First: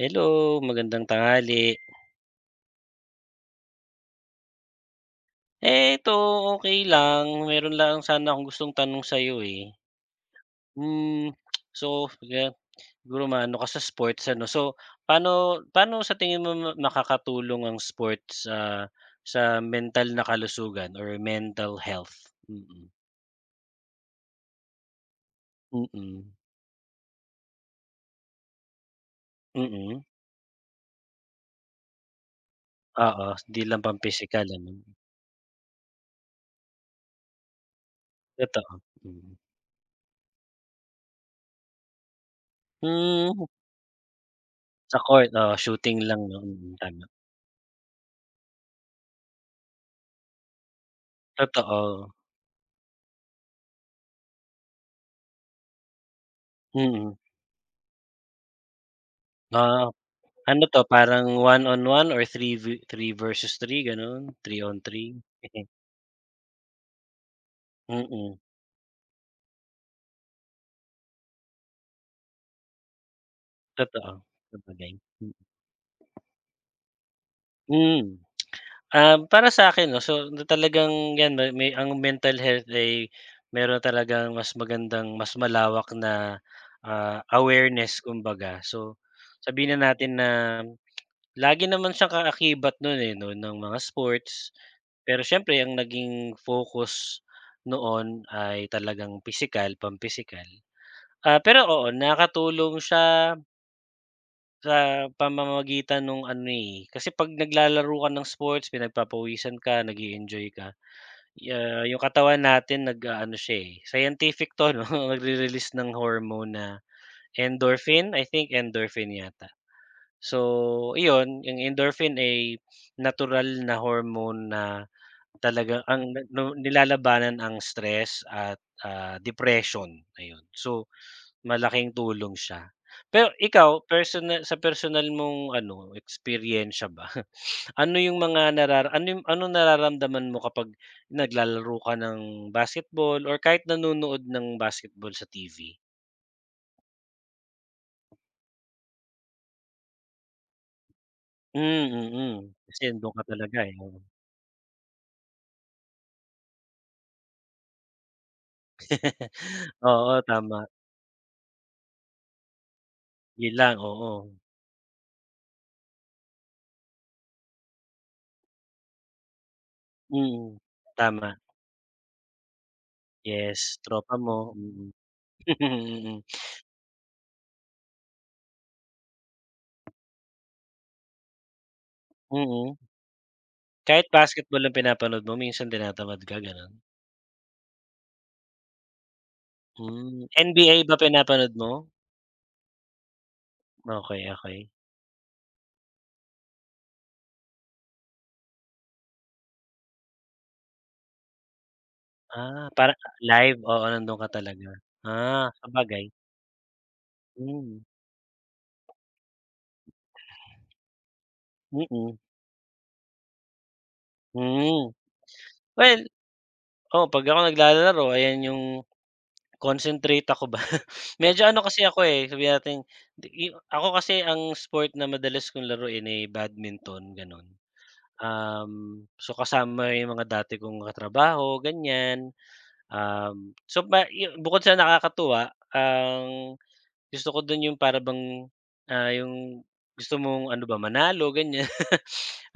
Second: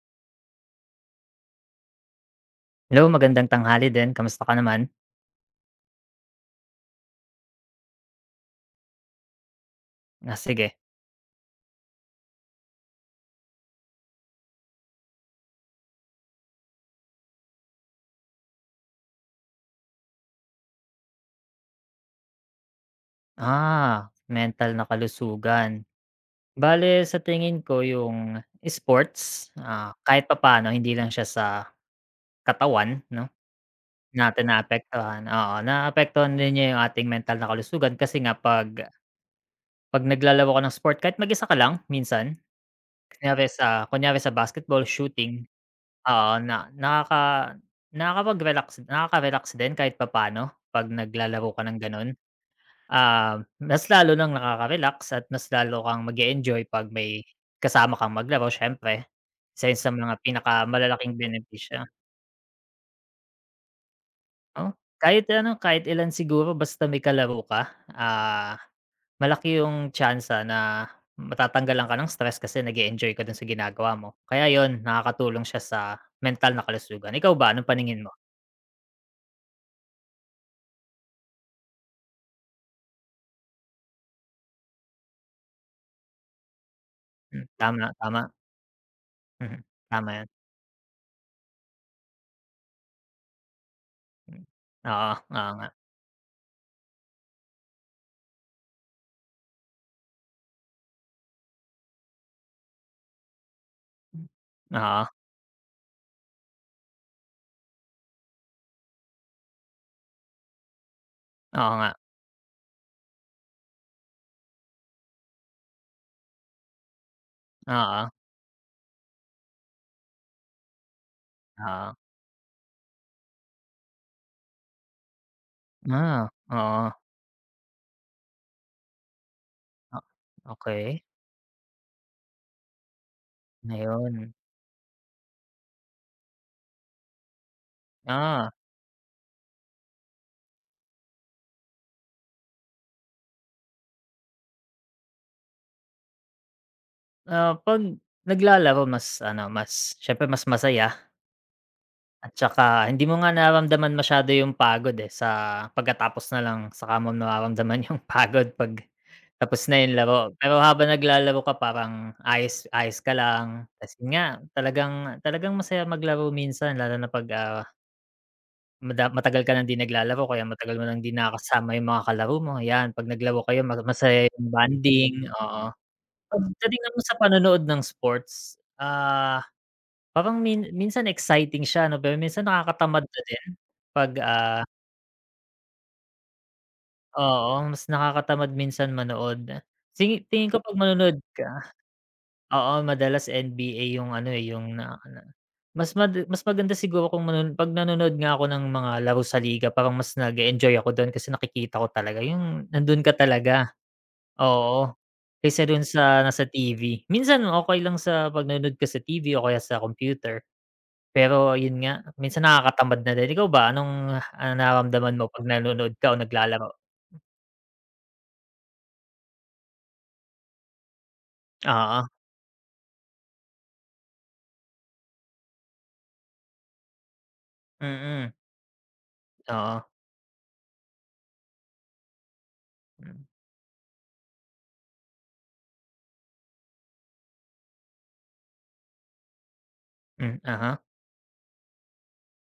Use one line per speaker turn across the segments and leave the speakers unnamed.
Hello, magandang tanghali.
Hello, magandang tanghali din, kamusta ka naman?
Ito okey lang. Meron lang sana akong gustong tanong sa'yo, eh.
Ah, sige.
Hmm, so ga siguro maano ka sa sports ano. So, paano paano sa tingin mo na nakakatulong ang sports sa mental na kalusugan or mental health? Mm,
Ah, mental na kalusugan.
mm,
Bale sa tingin ko yung sports,
mm.
kahit papaano hindi lang siya sa katawan 'no,
Oo, hindi lang
natin
pampisikal ano.
naapektuhan, oo, naapektuhan din niya yung ating mental na kalusugan kasi nga 'pag
Totoo, mm.
'pag naglalaro ka ng sport kahit mag-isa ka lang minsan,
Hmm,
kunyari sa basketball,
sa court,
shooting,
oo, shooting lang
oo,
'no,
na
mm, tama.
nakaka-relax din kahit papaano 'pag naglalaro ka ng
Totoo,
gano'n. Mas lalo ng nakaka-relax at mas lalo kang mag-e-enjoy 'pag
mm.
may kasama kang maglaro siyempre. Isa 'yun
Ah,
sa mga
ano 'to,
pinakamalalaking
parang one on
benepisyo,
one or three v three versus three gano'n? Three
oo.
on three?
Kahit ano, kahit ilan siguro basta may kalaro ka,
Mm,
ah, malaki yung tyansa na matatanggalan ka ng stress kasi nag-e-enjoy ka dun sa ginagawa mo.
totoo,
Kaya 'yun,
sabagay.
nakakatulong siya sa mental na kalusugan. Ikaw ba, anong paningin mo?
Hmm, ah, para sa'kin 'no, talagang 'yan may ang mental health ay meron talagang mas magandang mas malawak na, ah,
Hmm, tama,
awareness
tama.
kumbaga. So,
Mhm,
sabihin na
tama
natin
'yun.
na lagi naman siyang kaakibat no'n, eh, 'no, ng mga
Hmm.
sports.
Oo,
Pero
oo
siyempre
nga.
ang naging focus noon ay talagang pisikal, pampisikal. Ah, pero oo, nakakatulong siya
Hmm.
sa
Oo,
pamamagitan nung ano, eh, kasi 'pag naglalaro ka ng sports, pinagpapawisan ka, nag-e-enjoy ka,
oo
ah,
nga.
yung katawan natin nag-aano siya, eh, scientific 'to 'no, nagre-release ng hormone na
Oo,
endorphin,
oo.
I think endorphin yata. So, iyon yung
Oo.
endorphin ay natural na hormone na talaga ang
Ah,
nu
oo.
nilalabanan ang stress at, ah, depression,
Ah,
ayun. So,
okey,
malaking tulong siya. Pero ikaw
ayun.
personal, sa personal mong ano, experience ba,
Ah,
ano yung anong nararamdaman mo kapag naglalaro ka ng basketball or kahit nanonood ng basketball sa TV?
ah, 'pag naglalaro mas ano, mas siyempre mas masaya
Hmm, mm, mm,
at
mm. Kasi
saka hindi
andun
mo
ka
nga
talaga, eh.
nararamdaman masyado yung pagod, eh, sa pagkatapos na lang saka mo nararamdaman yung pagod 'pag tapos na yung
Oo,
laro. Pero
tama.
habang naglalaro ka parang ayos ayos ka
Yun
lang,
lang,
kasi
oo.
nga talagang talagang masaya maglaro minsan lalo na 'pag, ah Mada matagal ka nang 'di naglalaro kaya
Mm,
matagal mo nang 'di
tama.
nakakasama yung mga kalaro mo, ayan 'pag naglaro kayo
Yes, tropa
masaya yung
mo,
bonding,
mm.
oo. Pagdating naman sa panonood ng sports, ah, parang minsan exciting siya 'no, pero
Mm,
minsan
mm.
nakakatamad na din
Kahit
'pag, ah
basketball ang pinapanood mo minsan tinatamad ka gano'n?
oo, mas nakakatamad minsan manood.
Hmm,
Tingin ko
NBA
'pag
ba
manonood
pinapanood
ka.
mo?
Oo, madalas NBA yung
Okey,
ano, eh,
okey.
yung na na mas maganda siguro kung 'pag nanonood nga ako ng mga laro sa liga parang mas nag enjoy ako dun kasi nakikita ko talaga yung
Ah, para
nandun ka
live,
talaga,
oo, nandun ka talaga.
oo.
Ah,
Kaysa dun
sabagay,
sa nasa TV. Minsan
hmm,
okey lang sa 'pag nanonood ka sa TV o kaya sa computer, pero yun nga,
mm,
minsan nakakatamad na din. Ikaw ba anong,
hmm.
nararamdaman mo 'pag nanonood
Well,
ka o naglalaro?
oh 'pag ako naglalaro ayan yung concentrate ako ba. Medyo ano kasi ako,
Oo,
eh, sabi natin di i ako kasi ang sport na madalas kong laruin, eh, badminton, gano'n.
mm,
So
oo,
kasama yung mga dati kong katrabaho, ganyan.
hmm,
So ba yu Bukod sa nakakatuwa, ang gusto ko dun yung para bang, ah, yung gusto
hmm,
mong ano ba,
aha,
manalo, ganyan.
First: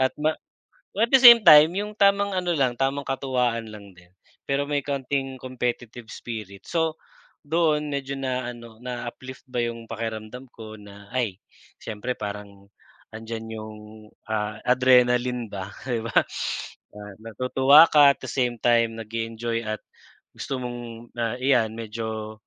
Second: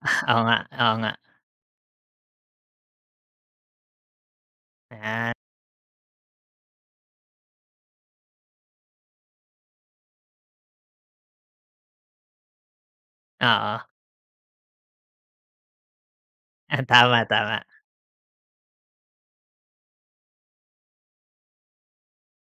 At
oo
well,
nga,
at the same time, yung tamang ano lang, tamang katuwaan lang din. Pero may
ah,
kaunting competitive spirit. So, doon medyo na ano, na-uplift ba yung pakiramdam ko na, ay, siyempre parang andiyan yung,
oo.
ah, adrenaline ba, 'di ba?
Ah,
Ah,
tama, tama.
natutuwa ka at the same time, nag enjoy at gusto mong, ah, iyan medyo,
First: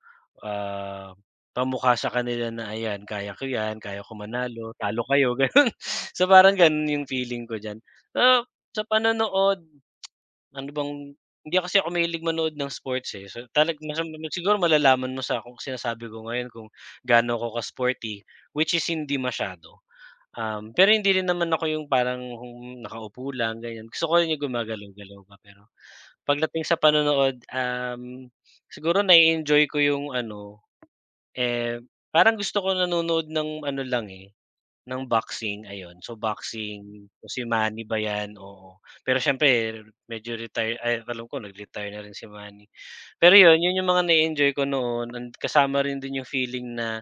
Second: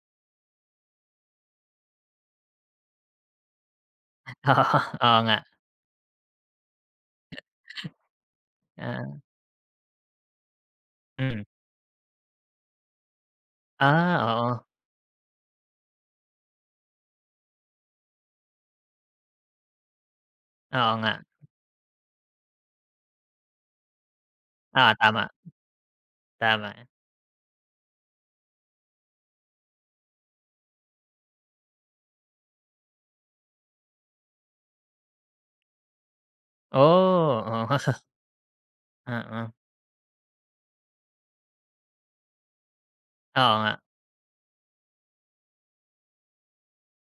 ah, pamukha sa kanila na, "Ayan, kaya ko 'yan, kaya ko
Oo,
manalo, talo
oo nga.
kayo." Gano'n. So, parang gano'n yung feeling ko diyan. Ah, sa
Oo,
panonood, ano bang
mm.
hindi kasi ako mahilig manood ng sports, eh. So, talag mas
Ah,
siguro
oo.
malalaman mo sa kung sinasabi ko ngayon kung gaano ako ka-sporty, which is hindi masyado. Pero
Oo nga.
hindi rin naman ako yung nakaupo lang, ganyan. Gusto ko rin yung
Oo,
gumagalaw-galaw
tama,
pa, pero pagdating
tama.
sa panonood, um, siguro na enjoy ko yung ano, eh, parang gusto ko nanonood ng ano lang, eh, ng boxing, ayun. So, boxing kung
Oh,
si
oo.
Manny ba 'yan, oo. Pero
Oo.
siyempre medyo retire, ay alam ko nag-retire na rin si Manny. Pero
Oo
'yun,
nga.
'yun yung mga na enjoy ko noon, and kasama rin din yung feeling na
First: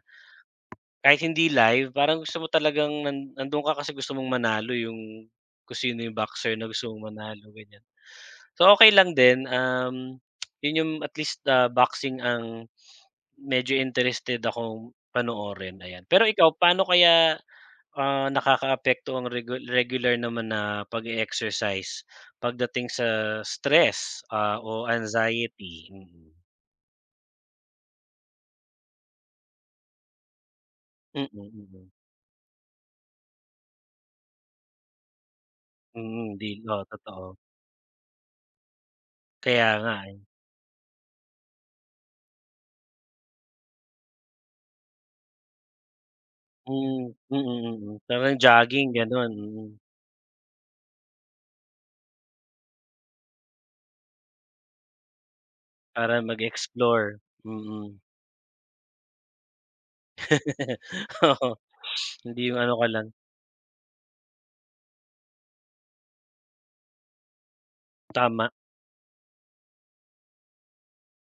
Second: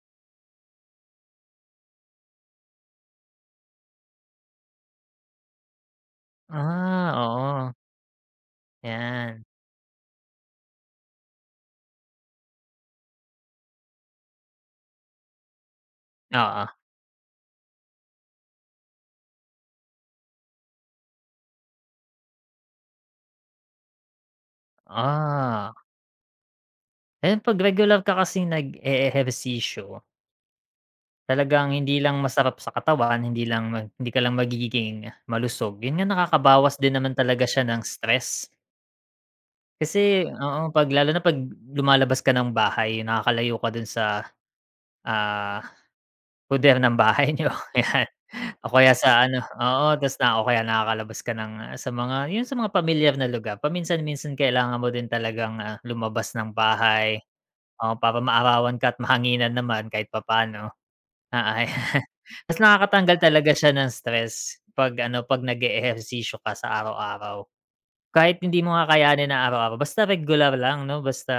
kahit hindi live parang gusto mo talagang nando'n ka kasi gusto mong manalo yung kung sino yung boxer na gusto mong
Ah,
manalo,
oo,
ganiyan. So, okay lang din,
'yan.
um, 'yun yung at least, ah, boxing ang medyo interested akong panoorin, ayan. Pero ikaw,
Oo,
paano kaya, ah, nakakaapekto ang regular naman na pag exercise pagdating sa stress, ah, o
ah.
anxiety, mm.
Ayun 'pag regular ka kasing nag-e-ehersisyo,
Mm,
talagang
mm.
hindi lang masarap sa katawan, hindi lang hindi ka lang magiging malusog. 'Yun
Mm,
nga,
mm, di
nakakabawas
oo,
din naman
totoo.
talaga siya ng stress.
Kaya nga, eh.
Kasi oo, 'pag lalo na 'pag lumalabas ka ng bahay, nakakalayo ka dun sa, ah
Mm,
Puder ng
mm,
bahay
mm,
niyo,
mm, mm.
yan.
Parang
O
jogging
kaya sa
gano'n,
ano
mm.
oo, ta's na o kaya nakakalabas ka ng, sa mga pamilyar na lugar. Paminsan-minsan kailangan mo din talagang,
Para
lumabas ng
mag-explore,
bahay,
mm, mm.
oo, para maarawan ka at mahanginan naman kahit papaano. Oo,
Oo,
ayan.
hindi
Ta's
yung ano ka lang
nakakatanggal talaga siya ng stress 'pag ano, 'pag nag-eehersisyo ka sa araw-araw. Kahit
tama.
hindi mo kakayanin na araw-araw, basta regular lang 'no, basta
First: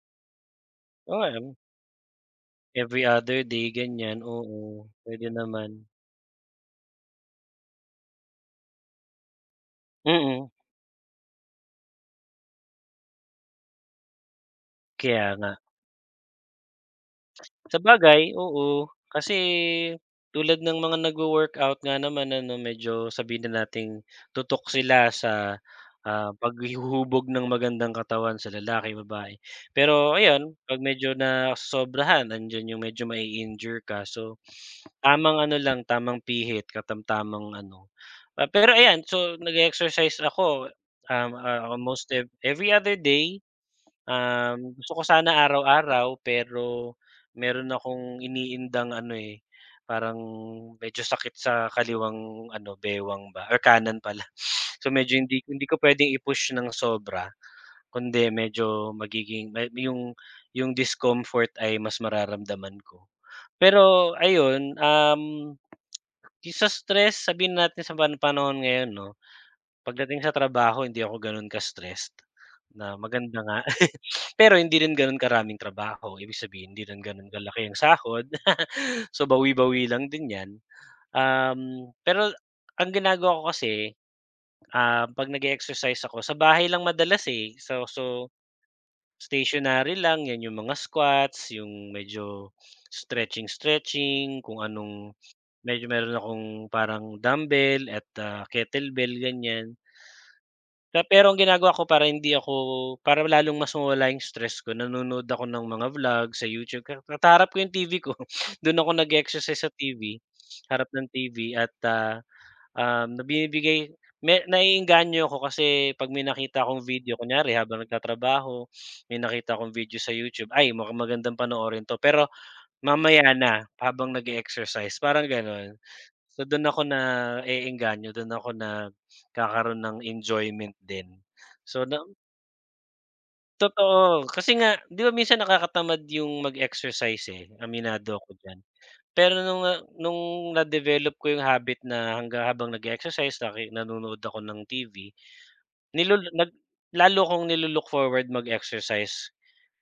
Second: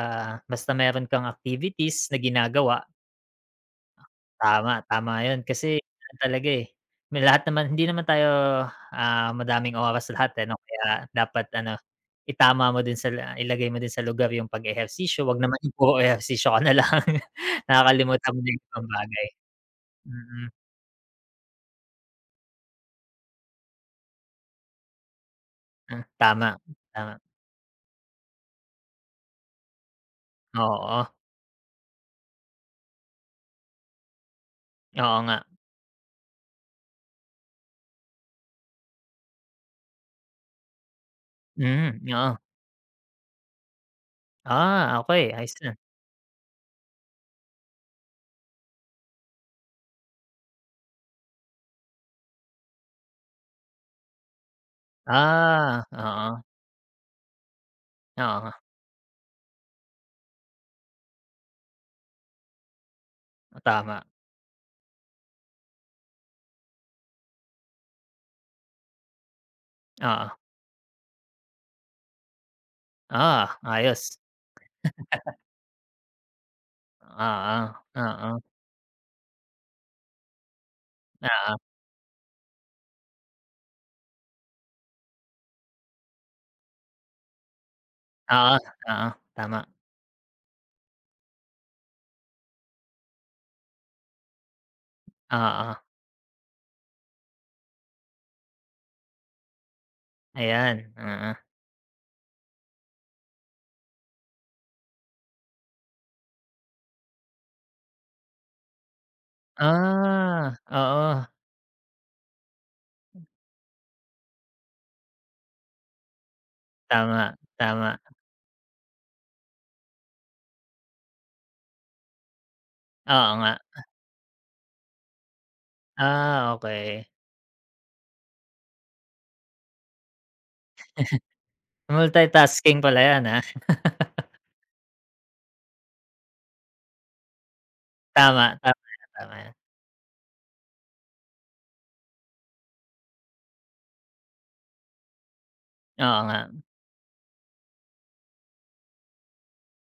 basta meron
Oo,
kang
em,
activities na ginagawa.
every other day ganyan,
Tama,
oo,
tama
pwede
'yun kasi
naman.
ano talaga, eh, may lahat naman hindi naman tayo, madaming
Mm,
oras lahat, eh,
mm,
'no, kaya dapat ano, itama mo din sa la ilagay mo din sa lugar yung pag-ehersisyo,
kaya
'wag
nga.
naman yung puro ehersisyo ka na lang, nakakalimutan
Sabagay,
mo na yung ibang
oo.
bagay.
Kasi
Mm,
tulad ng mga nagwo-workout nga naman ano, medyo sabihin na nating tutok sila sa,
hmm,
ah,
tama, tama.
paghihuhubog ng magandang katawan sa lalaki, babae. Pero ayun, 'pag
Oo,
medyo nasosobrahan, andiyan yung medyo mai-injure ka. So,
oo nga.
tamang ano lang, tamang pihit, katamtamang ano. Ah, pero ayan, so nag-e-exercise ako, um, ah,
Hmm,
almost
oo.
every other day. Um, gusto
Ah,
ko
okey
sana
ayos 'yun.
araw-araw pero meron akong iniindang ano, eh, parang medyo sakit sa kaliwang ano, bewang ba or kanan pala. So, medyo hindi hindi ko
Ah,
puwedeng
oo,
i-push ng sobra kundi
oo nga,
medyo magiging may yung discomfort ay mas mararamdaman ko.
tama,
Pero ayun, um, yung sa stress sabihin natin sa panahon ngayon 'no, pagdating
oo.
sa trabaho hindi ako gano'n ka-stressed na maganda
Ah,
nga
ayos.
pero hindi rin gano'n karaming trabaho, ibig sabihin hindi rin gano'n
Oo,
kalaki ang
oo,
sahod,
oo.
so bawi-bawi lang din 'yan.
Ah,
Um, pero ang ginagawa ko kasi, ah, 'pag nag exercise ako sa bahay lang madalas, eh. So
oo, oo, tama.
stationary lang, 'yan yung mga squats, yung medyo stretching-stretching, kung anong
Oo,
medyo meron akong parang dumbbell at, ah, kettlebell, ganiyan.
ayan,
Na pero
oo.
ang ginagawa ko para hindi ako, para lalong mas mawala yung stress ko, nanonood ako ng mga vlog sa YouTube ka kaharap ko yung TV ko. Do'n ako nag-exercise sa TV,
Ah,
harap ng
oo,
TV at, ah, um, na binibigay me naiengganyo ako kasi 'pag may nakita akong video
tama,
kunyari habang
tama.
nagtatrabaho, may nakita akong video sa YouTube, "Ay mukhang magandang panoorin 'to." Pero
Oo
mamaya
nga.
na, habang nag-e-exercise, parang gano'n. So,
Ah,
do'n ako
okey.
naeengganyo, do'n ako nagkakaroon ng enjoyment din. So, na
Multitasking pala 'yan, ah.
Totoo, kasi nga 'di ba minsan nakakatamad yung mag-exercise, eh, aminado ako
Tama,
diyan.
tama 'yan, tama
Pero
'yan.
nung, ah, nung na-develop ko yung habit na hanggang habang nag-e-exercise nanonood ako ng TV,
Oo
Nilul
nga.
nag lalo akong nilu-look forward mag-exercise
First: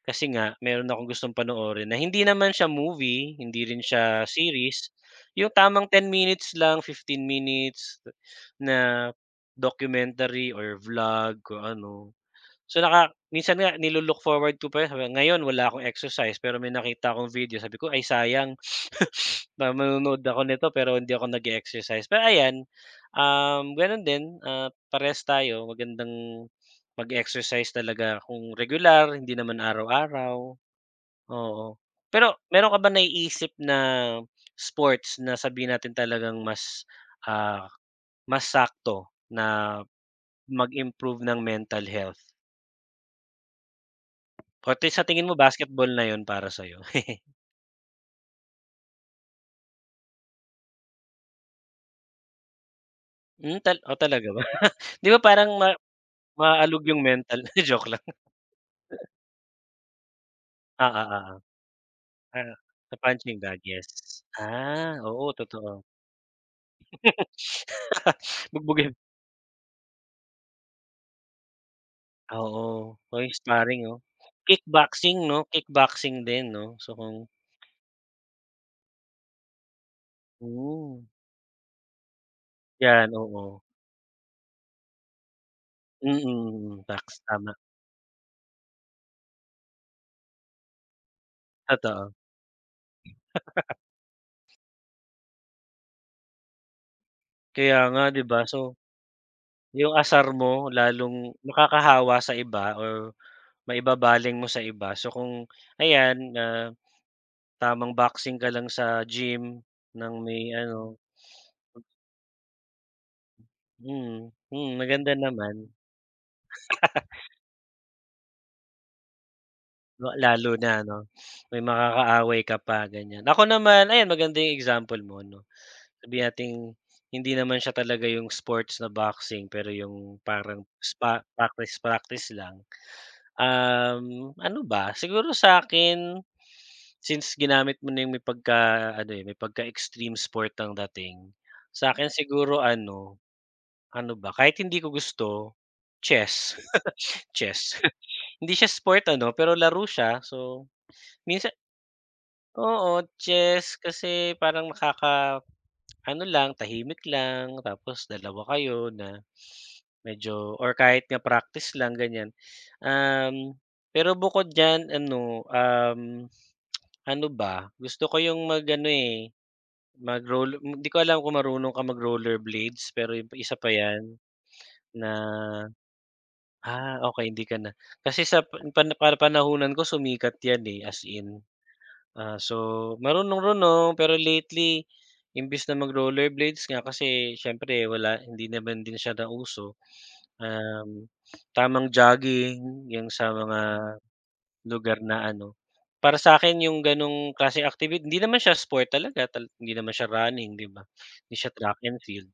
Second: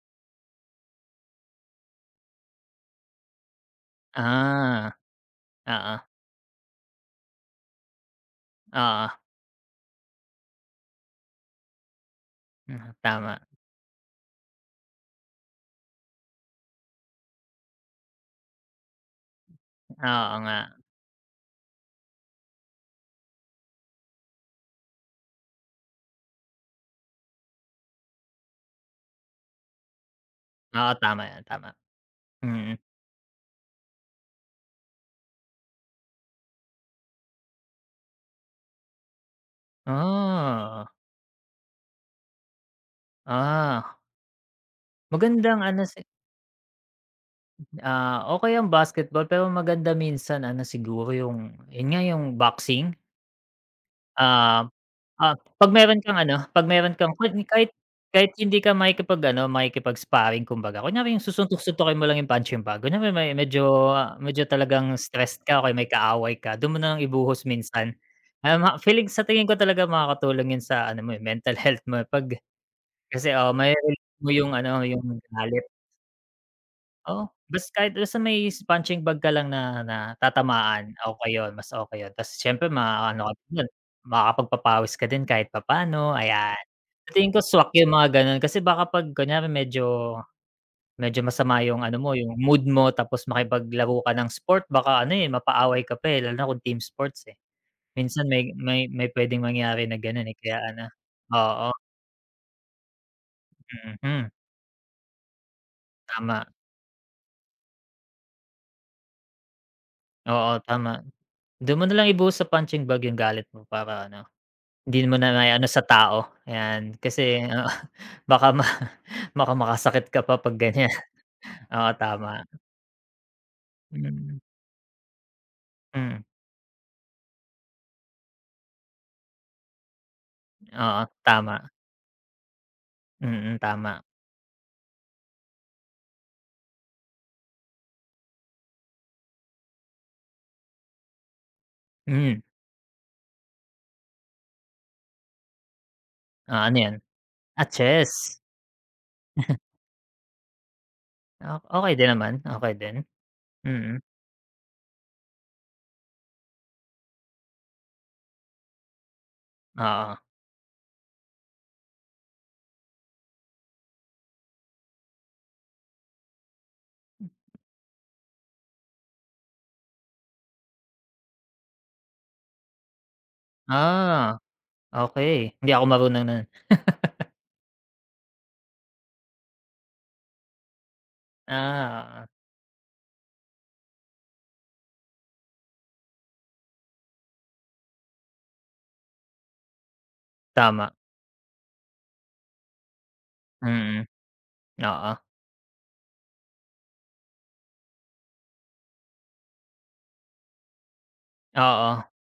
kasi nga meron akong gustong panoorin na hindi naman siya movie, hindi rin siya series,
Ah,
yung tamang
oo,
10 minutes lang, 15 minutes
oo,
na documentary or vlog o ano. So,
mm, tama.
minsan nga nilu-look forward ko pa, sabi, ngayon wala akong exercise pero may nakita akong video, sabi ko, "Ay sayang na manonood
Oo
ako
nga.
nito pero hindi ako nag exercise." Pero ayan, um, gano'n din, ah, parehas tayo, magandang mag-exercise talaga kung regular, hindi naman araw-araw,
Oo, tama 'yan,
oo.
tama.
Pero meron
Mm.
ka ba naiisip na sports na sabihin natin talagang mas, ah, mas sakto na
Ah,
mag-improve ng mental health?
ah,
Or sa tingin mo
magandang ano
basketball
si
na yon para sa'yo?
ah, okey ang basketball pero maganda minsan ano siguro yung, yun nga yung boxing?
Hmm, talaga ba?
Ah,
'Di ba parang ma
'Pag meron kang ano, 'pag
maalog
meron
yung
kang
mental?
kahit
Joke lang.
kahit hindi ka makikipag-ano, makikipag-sparring kumbaga,
Oo,
kunyari yung
oo.
susuntok-suntokin mo lang yung
Ah,
punching bag,
sa
kunyari may
punching bag, yes.
medyo talagang
Ah, oo
stressed ka o kaya
totoo.
may kaaway ka, do'n mo na lang ibuhos minsan. Ah,
Bugbugin,
feeling sa tingin ko talaga makakatulong 'yun sa ano mo, eh, mental health mo, eh. 'pag
oo, uy
kasi, oo,
sparring 'no?
mare-relieve mo yung ano,
Kickboxing
yung
'no,
galit,
kickboxing din 'no? So kung
oo. Kahit basta may punching bag ka lang na na tatamaan,
hmm,
okey 'yun, mas okey 'yun. Ta's siyempre
'yan
maaano ka din
oo.
nun, makakapagpapawis ka din kahit papaano,
Mm, mm,
sa tingin ko
tama,
swak yung mga gano'n kasi baka 'pag kunyari medyo medyo masama yung ano
totoo.
mo, yung mood mo tapos makipaglaro ka ng sport baka ano, eh, mapaaway ka pa, eh, lalo na kung team sports, eh.
Kaya nga 'di
Minsan
ba? So,
may puwedeng mangyari
yung
na gano'n,
asar
eh, kaya
mo
ano
lalong
oo,
makakahawa sa iba or
mhm,
maibabaling mo sa iba. So kung ayan,
tama.
ah, tamang boxing ka lang sa gym ng may
Oo,
ano,
tama. Do'n mo na lang ibuhos sa punching bag yung galit mo para
mm,
ano,
hmm,
hindi
maganda
mo na
naman.
maiano sa tao, ayan. Kasi oo, baka ma baka makasakit
La,
ka pa
lalo
'pag
na
ganyan.
'no, may
Oo,
makakaaway
tama.
ka pa ganyan. Ako naman, ayan
Mm,
maganda yung example mo 'no,
hmm,
sabihin nating hindi naman siya talaga yung sports na boxing pero yung parang
oo,
spa
tama.
practice practice lang.
Mm, tama.
Um, ano ba, siguro sa'kin, since ginamit mo na yung may pagka-ano, eh, may pagka-extreme sport ang dating, sa'kin
Mm,
siguro ano, ano ba, kahit hindi ko gusto, chess,
ano yan? Ah,
chess.
chess.
Hindi siya sport ano, pero laro siya so minsan.
Ah, okey din naman, okey din.
Oo, chess
Mm,
kasi parang nakaka-ano lang, tahimik lang tapos dalawa kayo na
oo.
medyo or kahit nga practice lang ganyan. Um, pero bukod diyan ano, um, ano ba, gusto ko yung mag-ano, eh, mag-roller, hindi ko alam kung marunong ka mag-rollerblades pero yung isa pa 'yan
Ah,
na,
okey. Hindi ako marunong nun.
ah, okey hindi ka na. Kasi sa panahunan ko sumikat 'yan, eh, as in.
Ah, oo.
Ah, so marunong-runong pero lately imbis na mag-rollerblades nga, kasi siyempre wala, hindi naman din siya nauso,
Tama,
um, tamang jogging yung sa mga
mm,
lugar
oo.
na ano, para sa akin yung gano'ng klaseng activity hindi naman siya sport talaga, hindi naman siya running, 'di ba? Hindi siya track
Oo,
and field.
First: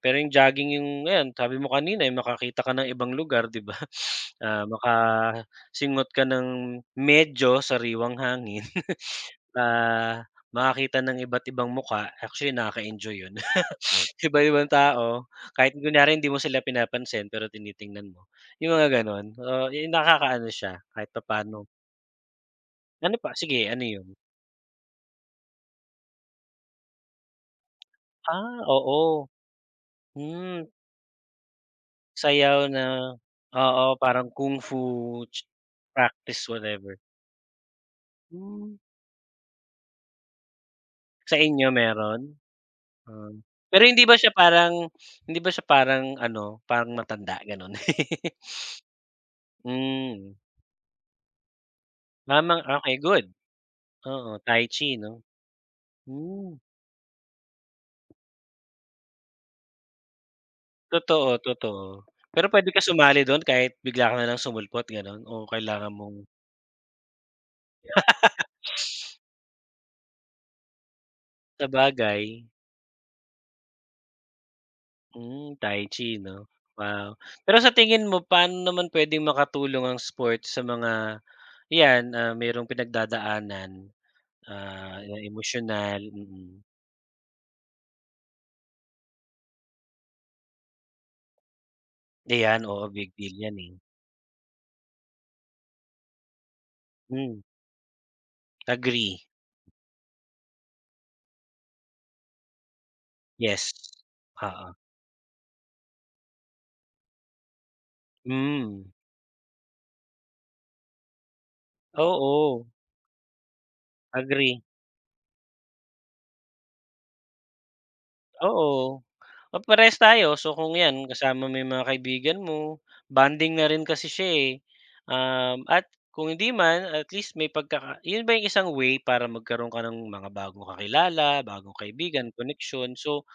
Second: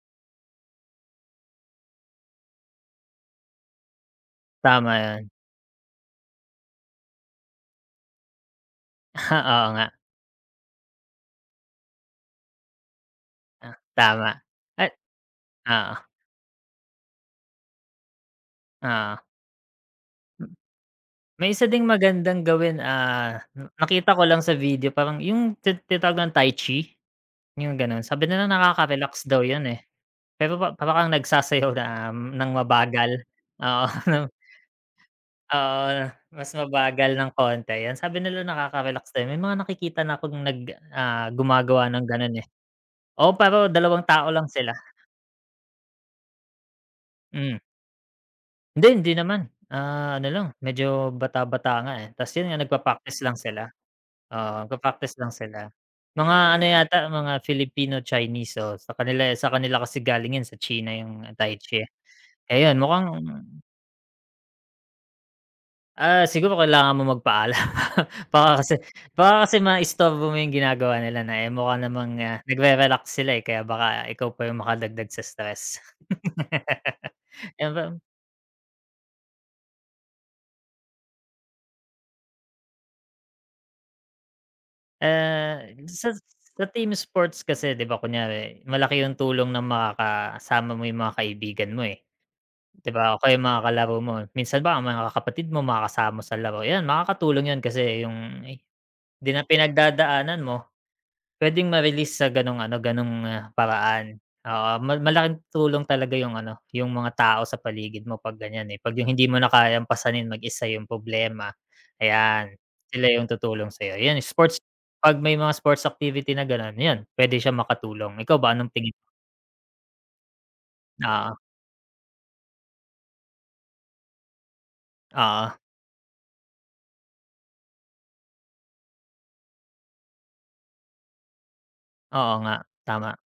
Pero yung jogging yung ayan, sabi mo kanina, yung makakita ka ng ibang lugar, 'di ba? Ah,
tama 'yun.
makasingot ka ng medyo sariwang hangin.
Oo nga,
Ah, makakita ng iba't ibang muka, actually nakaka-enjoy yun.
tama.
Iba-ibang
At
tao, kahit
oo,
kunyari hindi mo sila pinapansin pero tinitingnan mo, yung mga
oo.
gano'n. Oo, yung nakakaano siya kahit
May
paano,
isa ding magandang gawin,
ano pa? Sige, ano yun?
nakita ko lang sa video parang yung tinatawag nilang Tai Chi, yung gano'n. Sabi nila
Ah,
nakaka-relax
oo.
daw 'yun, eh, pero
Hmm,
pa para kang nagsasayaw na ng
sayaw na,
mabagal,
oo,
oo.
parang kung fu, ch
Oo,
practice,
mas
whatever.
mabagal ng konti 'yan. Sabi nila
Hmm,
nakaka-relax daw may mga nakikita na akong
sa inyo
gumagawa ng gano'n,
meron?
eh.
Ah,
Oo, pero
pero
dalawang
hindi ba
tao
siya
lang sila,
parang hindi ba siya parang ano, parang matanda,
mm.
gano'n?
Hindi, hindi naman, ano
Hmm,
lang medyo bata-bata nga, eh, ta's 'yun nga
tamang okey,
nagpa-practice
good.
lang sila,
Oo,
oo,
Tai Chi 'no?
nagpa-practice lang sila. Mga
Hmm,
ano yata, mga Filipino-Chinese, oo, sa kanila kasi galingin sa China
totoo,
'yung Tai
totoo.
Chi, eh.
Pero puwede
Ayun,
ka
mukhang
sumali don, kahit bigla ka nalang sumulpot, gano'n? O kailangan mong
Siguro kailangan mo magpaalam. Baka kasi maistorbo mo yung ginagawa nila na, eh, mukha namang,
sabagay.
nagre-relax sila, eh, kaya baka ikaw pa yung makadagdag sa
Hmm, Tai
stress.
Chi 'no? Wow. Pero
Ayan
sa
ba,
tingin mo paano naman puwedeng makatulong ang sports sa mga 'yan, ah, merong pinagdadaanan, ah, na
ah,
emosyonal,
sa
mm.
sa team sports kasi 'di ba kunyari malaki yung tulong ng makakasama mo yung mga kaibigan mo, eh,
Ayan, oo,
'di
big
ba o
deal
kaya 'yung
'yan,
mga
eh.
kalaro mo. Minsan ba ang mga kapatid mo makakasama mo sa laro, 'yan
Hmm,
makakatulong 'yan kasi yung, eh,
agree.
'di na pinagdadaanan mo. Puwedeng ma-release sa gano'ng ano,
Yes.
paraan. Oo,
Oo.
malaking tulong talaga yung ano, yung mga tao sa paligid mo 'pag ganyan, eh,
Hmm,
'pag yung hindi mo na kayang pasanin mag-isa yung problema, ayan,
oo,
sila yung tutulong sa'yo. Yun sports
agree.
'pag may mga sports activity na gano'n, 'yan, puwede siyang makatulong. Ikaw ba, anong tingin
Oo.
mo?
Oh, parehas tayo. So, kung 'yan
Oo,
kasama mo yung mga kaibigan mo, bonding na rin kasi siya, eh.
oo,
Um, at kung hindi man, at least may pagkaka 'yun ba yung isang way para magkaroon ka ng mga bagong kakilala, bagong kaibigan,
oo nga,
koneksyon.
tama,
So,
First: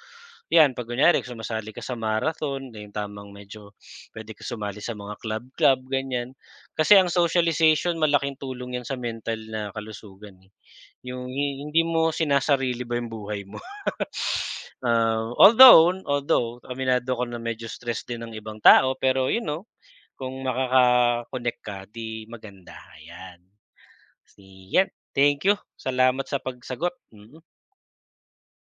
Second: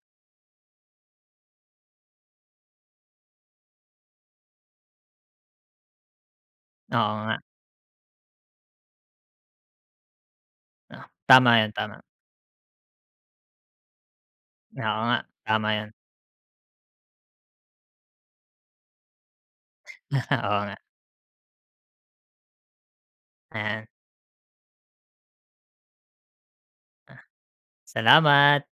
'yan 'pag kunyari sumasali ka sa marathon, na yung tamang medyo pwede ka sumali sa mga club-club, ganyan, kasi ang
oo nga,
socialization malaking tulong 'yan sa mental na kalusugan, eh.
oh,
Yung
tama 'yan,
hindi
tama.
mo sinasarili ba yung buhay mo.
Oo nga,
Ah,
tama
although
'yan,
although aminado ako na medyo stress din ng ibang tao, pero you know, kung
oo nga,
makaka-connect ka 'di maganda, ayan.
ayan.
Si yan, thank you, salamat sa pagsagot, mm.
Salamat.